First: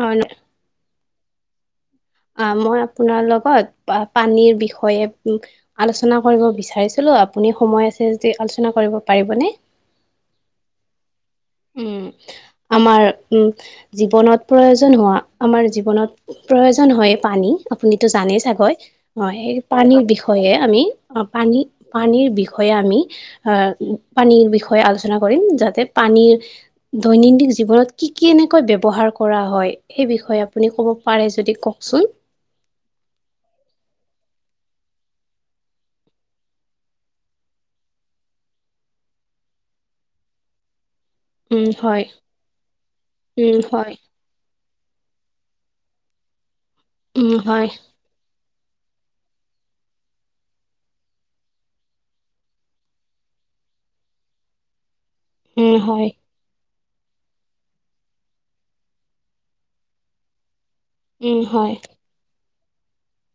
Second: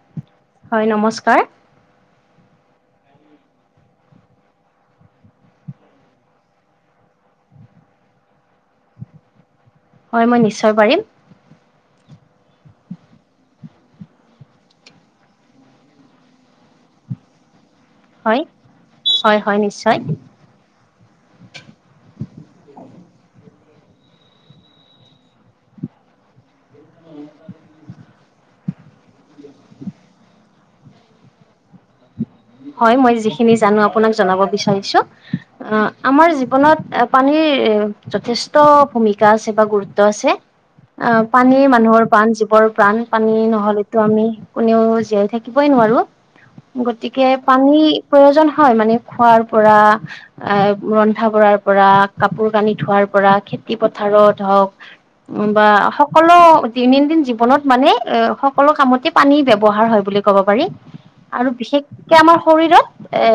হয়, হয় নমস্কাৰ। মই আপোনাৰ লগত পানী বিষয়ে আলোচনা কৰিব বিচাৰিছিলো আপোনাৰ। সময় আছে যদি আলোচনা কৰিব পাৰিবনে হয় মই নিশ্চয় পাৰিম। উম। আমাৰ জীৱনত প্ৰয়োজন হোৱা আমাৰ জীৱনত প্ৰয়োজন হয় পানী। আপুনিতো হয় জানেই চাগৈ অ হয় হয় সেই নিশ্চয় পানীৰ বিষয়ে আমি পানী পানীৰ বিষয়ে আমি পানীৰ বিষয়ে আলোচনা কৰিম যাতে পানীৰ উম। দৈনন্দিন জীৱনত কি কি কেনেকৈ ব্যৱহাৰ কৰা হয় সেই বিষয়ে আপুনি ক'ব পাৰে যদি কওকচোন। উম। হয় মই যিখিনি জানো আপোনাক জনাব বিচাৰিছো অ আমাৰ জীৱনত পানীৰ যথেষ্ট ভূমিকা আছে বা গুৰুত্ব আছে। অ পানী উম হয় মানুহৰ প্ৰাণ জীৱৰ প্ৰাণ পানী উম হয়। নহলেতো আমি। কোনেও জীয়াই থাকিবই নোৱাৰো গতিকে উম, হয়, পানীৰ প্ৰয়োজন হয় মানে খোৱাৰ পৰা এ ৰন্ধা বঢ়াৰ পৰা কাপোৰ কানি ধোৱাৰ পৰা খেতি পথাৰত হওক বা উম, হয়, সকলো দৈনন্দিন জীৱনত মানে এ সকলো কামতে পানী ব্যৱহাৰ হয় বুলি ক'ব পাৰি। উম আৰু হয়। বিশেষকে আমাৰ শৰীৰত এ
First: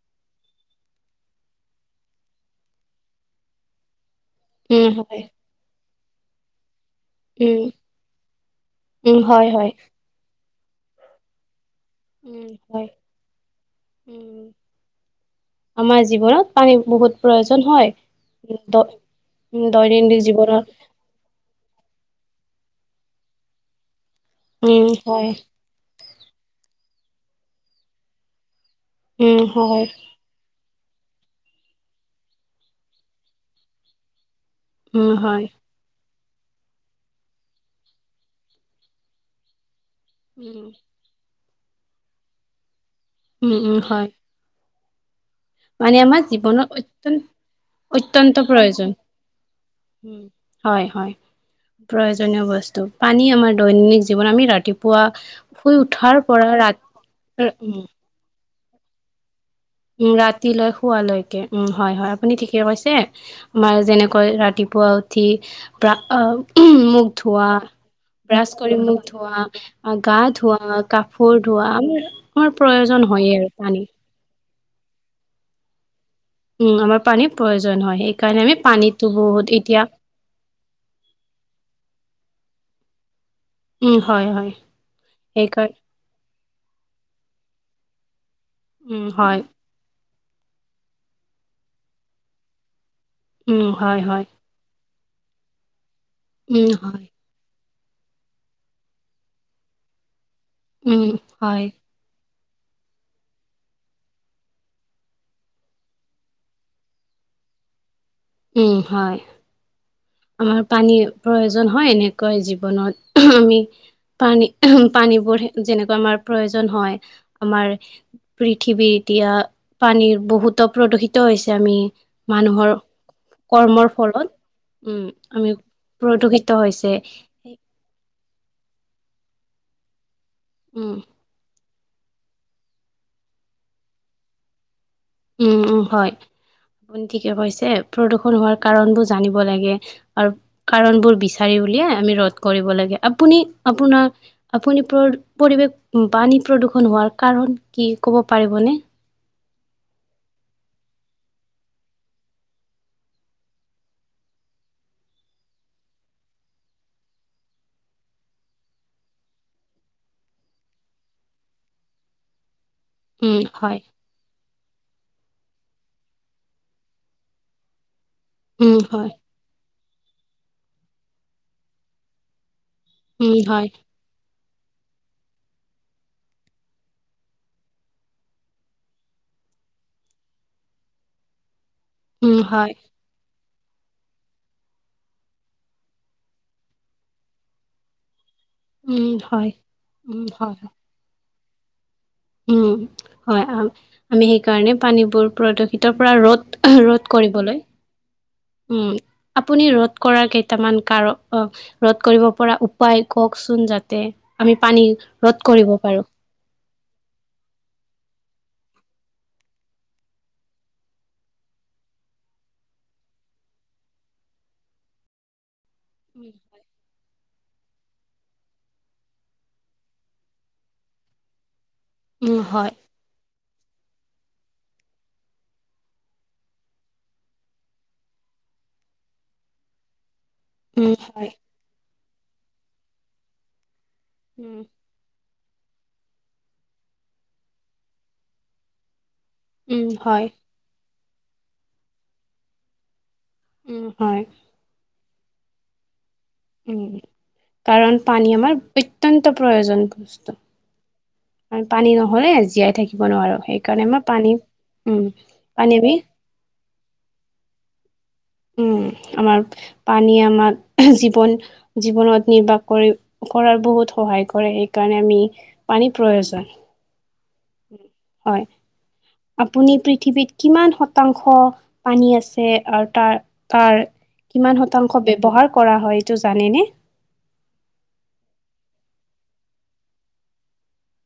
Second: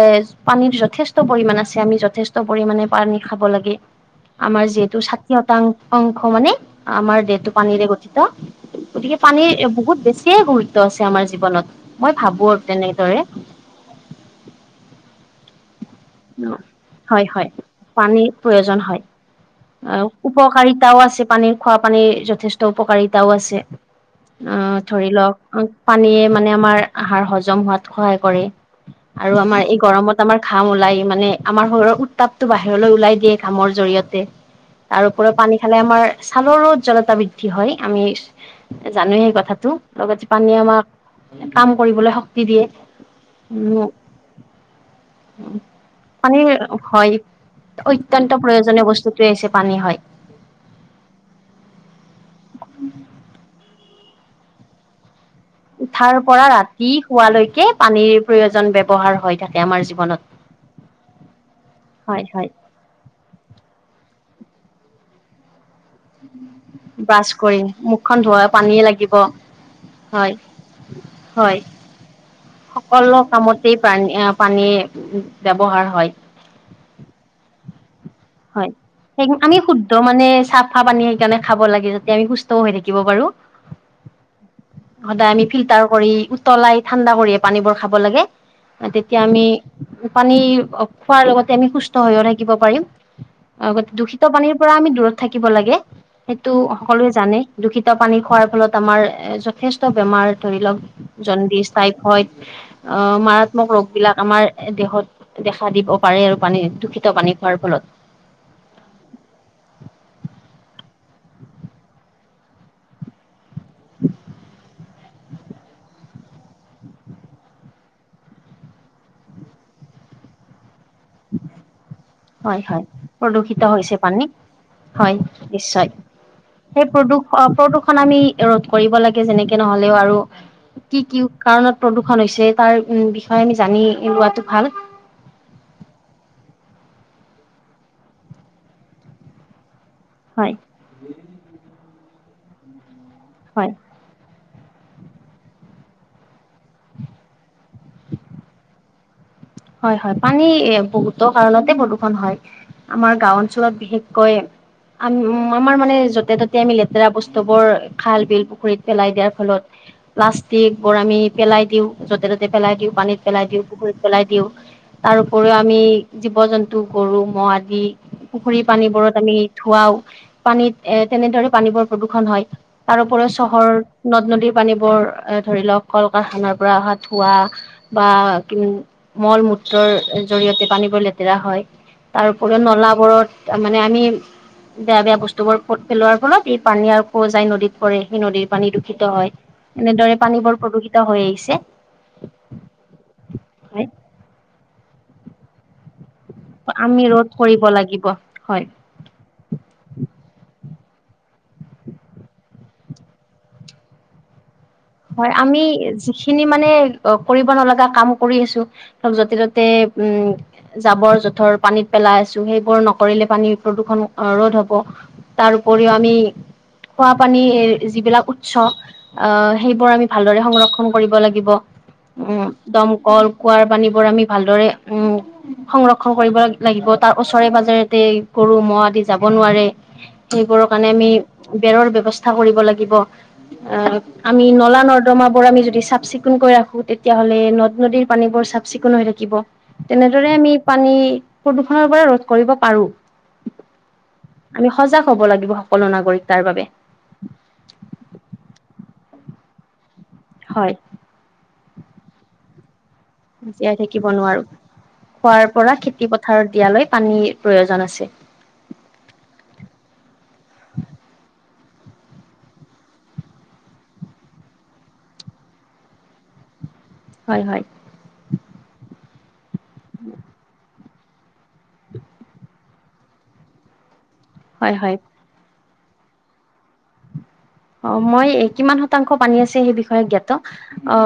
পানীৰ যথেষ্ট পৰিমণ আছে আমি যথেষ্ট পৰিমমানে পানী খাব লাগে। আমাৰ উম, যিহেতু হয়, ষাঠি শতাং অংশ মানে। আমাৰ দেহটো উম, পানীৰে গঠিত গতিকে উম, হয়, পানীৰ হয়, বহুত বেছিয়ে গুৰুত্ব আছে আমাৰ জীৱনত। মই উম, ভাবো আৰু হয়, তেনেদৰে। উম। আমাৰ জীৱনত পানীৰ বহুত হয়, হয় প্ৰয়োজন পানীৰ উম, দ প্ৰয়োজন হয়। উম, দৈনন্দিন জীৱনত উপকাৰিতাও আছে পানীৰ খোৱা পানীৰ যথেষ্ট উপকাৰিতাও আছে। অ উম, ধৰি হয়, লওক পানীয়ে মানে আমাৰ আহাৰ হজম হোৱাত সহায় কৰে। আৰু উম, আমাৰ এই হয়, গৰমত। কাম ওলাই মানে আমাৰ শৰীৰৰ উত্তাপটো বাহিৰলৈ ওলাই দিয়ে কামৰ জৰিয়তে। উম, তাৰপৰিও হয়। পানী খালে আমাৰ। ছালৰোজ্লতা বৃদ্ধি হয় আমি জানো সেই কথাটো। লগে য পানীয়ে উম, আমাক কাম কৰিবলৈ শক্তি দিয়ে। উম উম হয়। মানে আমাৰ পানী জীৱনৰ হয় অত্যন্ত অত্যন্ত অত্যয়ন্ত প্ৰয়োজনীয় প্ৰয়োজন। বস্তুটোৱে হৈছে পানী হয়। হয় হয় প্ৰয়োজনীয় বস্তু পানী আমাৰ দৈনিক জীৱনত আমি ৰাতিপুৱা উঠাৰ পৰা ৰাতি শুৱালৈকে উম, পানীৰ প্ৰয়োজন ব্যৱহাৰ হয় থাকে। আমাৰ উম জীৱনত। ৰাতিলৈ শুৱালৈকে উম হয় হয় আপুনি ঠিকে কৈছে আমাৰ যেনে। কৈ ৰাতিপুৱা উঠি আহ মোক ব্ৰাছ ধোৱা কৰি মুখখন ধোৱা ব্ৰাছ কৰি পানীয়ে মুখ লাগিব। ধোৱা, গা হয় ধোৱা, কাপোৰ হয় ধোৱা প্ৰয়োজন সকলো হয়েই আৰু কামতেই পানী পানী ব্যৱহাৰ হয়। উম আমাৰ পানীৰ প্ৰয়োজন হয় সেই হয় সেই আমি শুদ্ধ মানে চাফা পানী সেইকাৰণে খাব লাগে যাতে আমি সু স্থ হৈ থাকিব পাৰো। উম হয় হয়। সদায় আমি সেইকাৰ ফিল্টাৰ কৰি উতলাই ঠাণ্ডা কৰিয়ে পানীবোৰ খাব লাগে। উম, তেতিয়া হয়, আমি পানী খোৱাৰ লগতে আমি সুস্থ হৈয়ও থাকিব পাৰিম। উম, গ হয়, দূষিত হয়, পানীৰ পৰা আমি দূৰত থাকিব লাগে সেইটো উম, হয়, সকলোৱে জানে। দূষিত পানী খোৱাৰ ফলত আমাৰ এ যথেষ্ট বেমাৰ ধৰি উম, লওঁক হয়, জণ্ডিছ টাইপইড হয়। [unintelligible] অ মাৰাত্মক ৰোগ বিলাক আমাৰ দেহত দেখা দিব পাৰে আৰু পানী দূষিত পানী খোৱাৰ ফলত। উম হয়। আমাৰ পানীৰ প্ৰয়োজন হয় এনেকুৱা জীৱনত আমি পানী। পানীবোৰ যেনেকা আমাৰ প্ৰয়োজন হয় আমাৰ পৃথিৱী এতিয়া পানীৰ বহুতো প্ৰদূষিত হৈছে আমি হয় মানুহৰ হয় প্ৰদূষিত কৰ্মৰ হৈছে পানী ফলত উম হয় আমি নিশ্চয় প্ৰদূষিত সেই হৈছে প্ৰদূষ প্ৰদূষণ আমি ৰোধ কৰিব লাগে যেনেকে নহলেও আৰু উম কি কি কাৰণত প্ৰদূষণ হৈছে তাৰ উম বিষয়ে আমি জানি লোৱাটো ভাল। উম উম হয় আপুনি ঠিকে কৈছে প্ৰদূষণ হোৱাৰ কাৰণতো জানিব লাগে। আৰু হয় কাৰণবোৰ বিচাৰি উলিয়ে আমি ৰোধ কৰিব লাগে আপুনি হয় আপোনাৰ। আপুনি পৰিৱেশ পানী প্ৰদূৰ্ষণ হোৱাৰ কাৰণ কি ক'ব পাৰিবনে? হয় হয় পানী বহুতো কাৰণতে প্ৰদূষণ হয় আমাৰ গাও অঞ্চলত বিশেষকৈ আমি আমাৰ মানে য'তে ত'তে আমি লেতেৰা বস্তু বোৰ খাল, বিল, পুখুৰীত পেলাই দিয়াৰ ফলত। প্লাষ্টিক বোৰ আমি পেলাই দিওঁও য'তে ত'তে পেলাই দিওঁ পানীত উম পেলাই দিওঁ হয় পুখুৰীত পেলাই দিওঁ তাৰ উপৰিও আমি জীৱ জন্তু গৰু ম'হ আদি পুখুৰী উম হয় পানীবোৰত আমি ধুৱাও পানীত এ তেনেদৰে পানীবোৰ প্ৰদূ্ষণ হয়। তাৰওপৰি উম চহৰ হয় নদ-নদী পানীবোৰ এ ধৰি লওক কল কাৰখানাৰ পৰা অহা ধোৱা বা কি মল মূত্ৰৰ জৰিয়তে পানীবোৰ লেতেৰা হয় তাৰ উম উপৰিও হয় নলাবোৰত তাৰ মানে আমি বেয়া বেয়া বস্তু বোৰ পেলোৱাৰ ফলত ই পানী আৰু যাই নদীত পৰে সেই নদীৰ পানী দূষিত হয় এনেদৰে উম পানী হয় বৰ প্ৰদূষিত হৈ আহিছে উম হয় আমি সেইকাৰণে পানীবোৰ প্ৰদূষিত ৰোধ ৰোধ আমি কৰিবলৈ কৰিব লাগিব হয়। উম আপুনি ৰোধ কৰা কেইটামান কাৰণ ৰোধ কৰিব পৰা উপায় কওকচোন যাতে আমি পানী হয় ৰ'দ আমি কৰিব পাৰো। যিখিনি মানে অ কৰিব নলগা কাম কৰি আছো ধৰ য'তে ত'তে উম জাবৰ -জোথৰ পানীত পেলাই আছো সেইবোৰ নকৰিলে পানীৰ প্ৰদূষণ ৰ'দ হব তাৰ উপৰিও আমি খোৱা পানী যিবিলাক উৎস আহ সেইবোৰ আমি ভালদৰে সংৰক্ষণ কৰিব লাগিব। উম দমকল, কুঁৱাৰ পানীবোৰ আমি ভালদৰে সংৰক্ষন কৰিব লাগিব তাৰ ওচৰে পাজৰে গৰু, ম'হ আদি যাব নোৱাৰে সেইবোৰৰ কাৰণে উম, আমি হয়, বেৰৰ ব্যৱস্থা কৰিব লাগিব অ আমি উম, নলা- নৰ্দমা বোৰ আমি যদি চাফ চিকুণকৈ ৰাখো তেতিয়াাহ'লে নদ- নদীৰ পানী বোৰ চাফ চিকুণ হৈ থা কিব উম, হয়, তেনেদৰে আমি পানী প্ৰদূষণৰ পৰা ৰোধ কৰিব পাৰো উম, হয়, আমি সজাগ হব লাগিব সকলো নাগৰিক তাৰ বাবে উম কাৰণ পানী আমাৰ অত্যন্ত প্ৰয়োজন বস্তু হয় পানী নহলে জীয়াই থাকি জীয়াই থাকিব নোৱাৰো উম, খোৱাৰ পানী পৰা, আমি খেতি -পথাৰ দিয়ালৈ পানীৰ প্ৰয়োজন আছে উম আমাৰ পানীয়ে আমাক জীৱন জীৱনত নিৰ্বাস কৰি কৰাৰ বহুত সহায় কৰে সেইকাৰণে আমি পানীৰ প্ৰয়োজন হয় হয় হয় আপুনি পৃথিৱীত কিমান শতাংশ পানী আছে আৰু তাৰ তাৰ কিমান হয় হয় শতাংশ ব্যৱহাৰ কৰা হয় এইটো জানেনে? অ মই কিমান শতাংশ পানী আছে সেই বিষয়ে জ্ঞাত অ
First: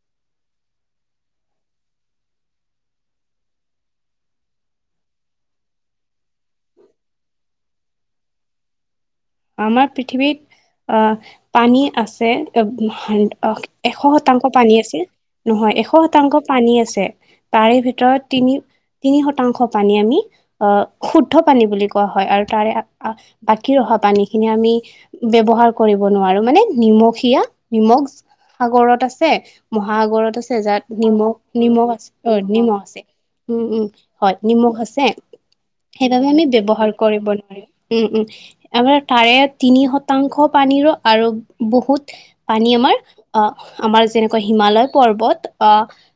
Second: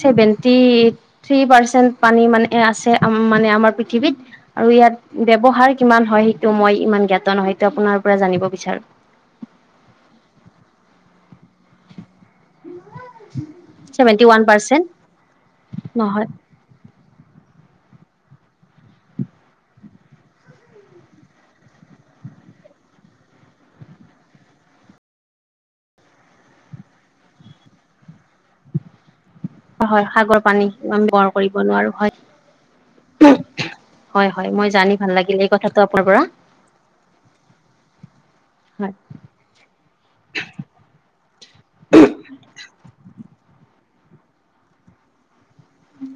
চেভেনটো, এইতটি পাৰচেন পিনী মানে মানে আমাৰ পৃথিৱীত আৰু ইয়াত ব্যৱহাৰ কিমান হয় সেইটো মই ইমান জ্ঞাত নহয় সেইটো আপোনাৰ পৰা জানিব বিচাৰো আমাৰ পৃথিৱীত অ পানী আছে অ এশ ছেভেন্টি ওৱান শতাংশ পানী পাৰ্চেন্ট আছিল নহয় এশ নহয় শতাংশ পানী আছে তাৰে ভিতৰত তিনি তিনি শতাংশ পানী আমি অহ শুদ্ধ পানী বুলি কোৱা হয় আৰু তাৰে বাকী অহা পানী যিখিনি আমি ব্যৱহাৰ কৰিব নোৱাৰো মানে নিমখীয়া নিমখ সাগৰত আছে আছে হয় সাগৰ মহাসাগৰত আছে পানী যাত আমি ব্যৱহাৰ নিমখ কৰিব নোৱাৰো নিমখ আছে হয় অ নিমখ আছে উম উম হয় মই নিমখ জানি আছে ভাল লাগিল এই কথাটো আপোনাৰ পৰা সেইবাবে আমি ব্যৱহাৰ কৰিব নোৱাৰিম উম উম হয় আমাৰ তাৰে তিনি শতাংশ পানীৰো আৰু বহুত পানী আমাৰ অ আমাৰ যেনেকুৱা হিমালয় পৰ্বত অ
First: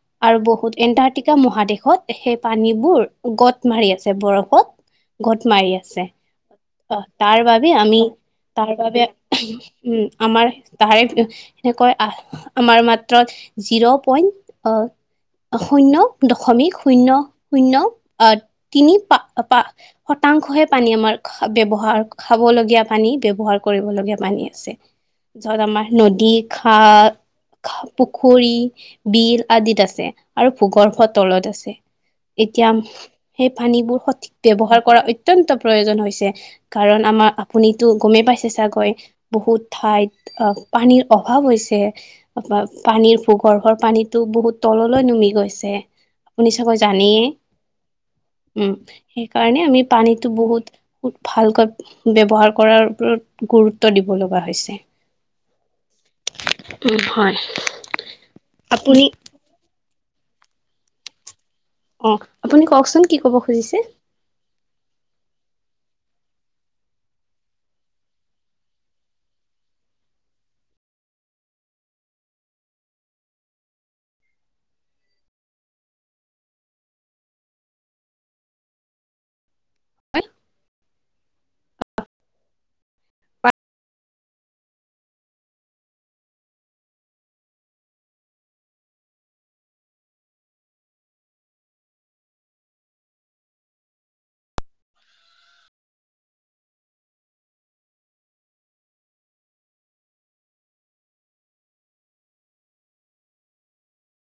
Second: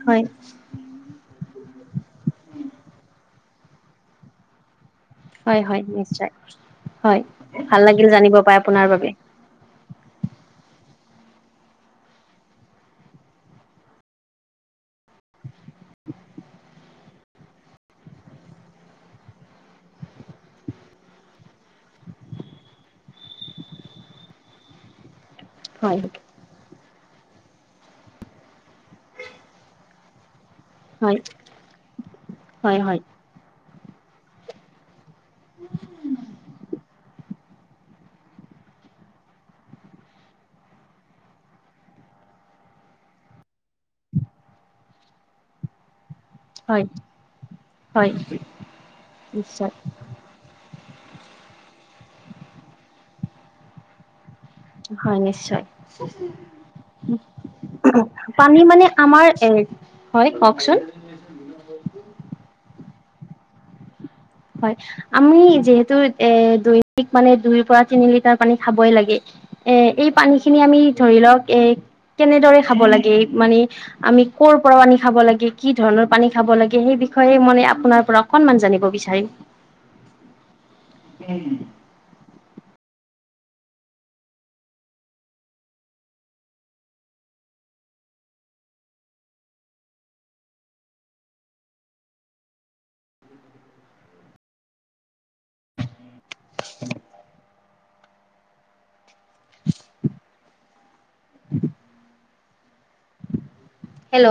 হয় আৰু বহুত এণ্টাৰ্টিকা মহাদেশ ত সেই পানীবোৰ গত মাৰি আছে বৰফত গত হয় মাৰি হয় আছে নিশ্চয় অ হয় তাৰ বাবে ভাল আমি লাগিল জানিব পাই তাৰ আপোনাৰ বাবে উম আমাৰ তাৰে সনেকৈ অহ আমাৰ মাত্ৰ জিৰ' পইন্ট আহ শূন্য দশমিক শূন্য শূন্য আহ তিনি পা পা শতা তাংশ হে পানী আমাৰ ব্যৱহাৰ খাবলগীয়া পানী ব্যৱহাৰ কৰিবলগীয়া পানী আছে জৰামাহ হয় নদী আহ পুখুৰী, বিল আদিত আছে আৰু ভূগৰ্ভৰ হয় তলত আছে এতিয়া হয় হয় সেই পানীবোৰ সঠিক ব্যৱহাৰ কৰা অত্য অত্যন্ত প্ৰয়োজন হৈছে কাৰণ আমাৰ আপুনিতো গমেই পাইছে চাগৈ বহুত ঠাইত অ পানীৰ অভাৱ হৈছে পানীৰ ভূগৰ্ভৰ পানীতো বহুত তললৈ নুমি গৈছে আপুনি চাগৈ হয় জানেয় হয় উম সেইকাৰণে নিশ্চয় আমি পানীতো বহুত ভালকৈ ব্যৱহাৰ কৰাৰ ওপৰত গুৰুত্ব দিব ল হয় নিশ্চয় উম হয় পানী মানে আপুনি আমাৰ এ হয় কওঁকচোন অ আপুনি কওঁকচোন কি কব খুজিছে হয় আমি যিহেতু এ দৈনিক মানে দুই পৰা তিনি লিটাৰ পানী খাবই লাগে এ এই পানী খিনি আমি ধৰি লওঁক এ কেনেদৰে খাব লাগে মানে আমি কৰ'ৰ পৰা আনি খাব লাগে কি ধৰণৰ পানী খাব লাগে সেই বিষয়ে মনে আপোনাৰ পৰা অকনমান জানিব বিচাৰিম পানী উম হেল্ল'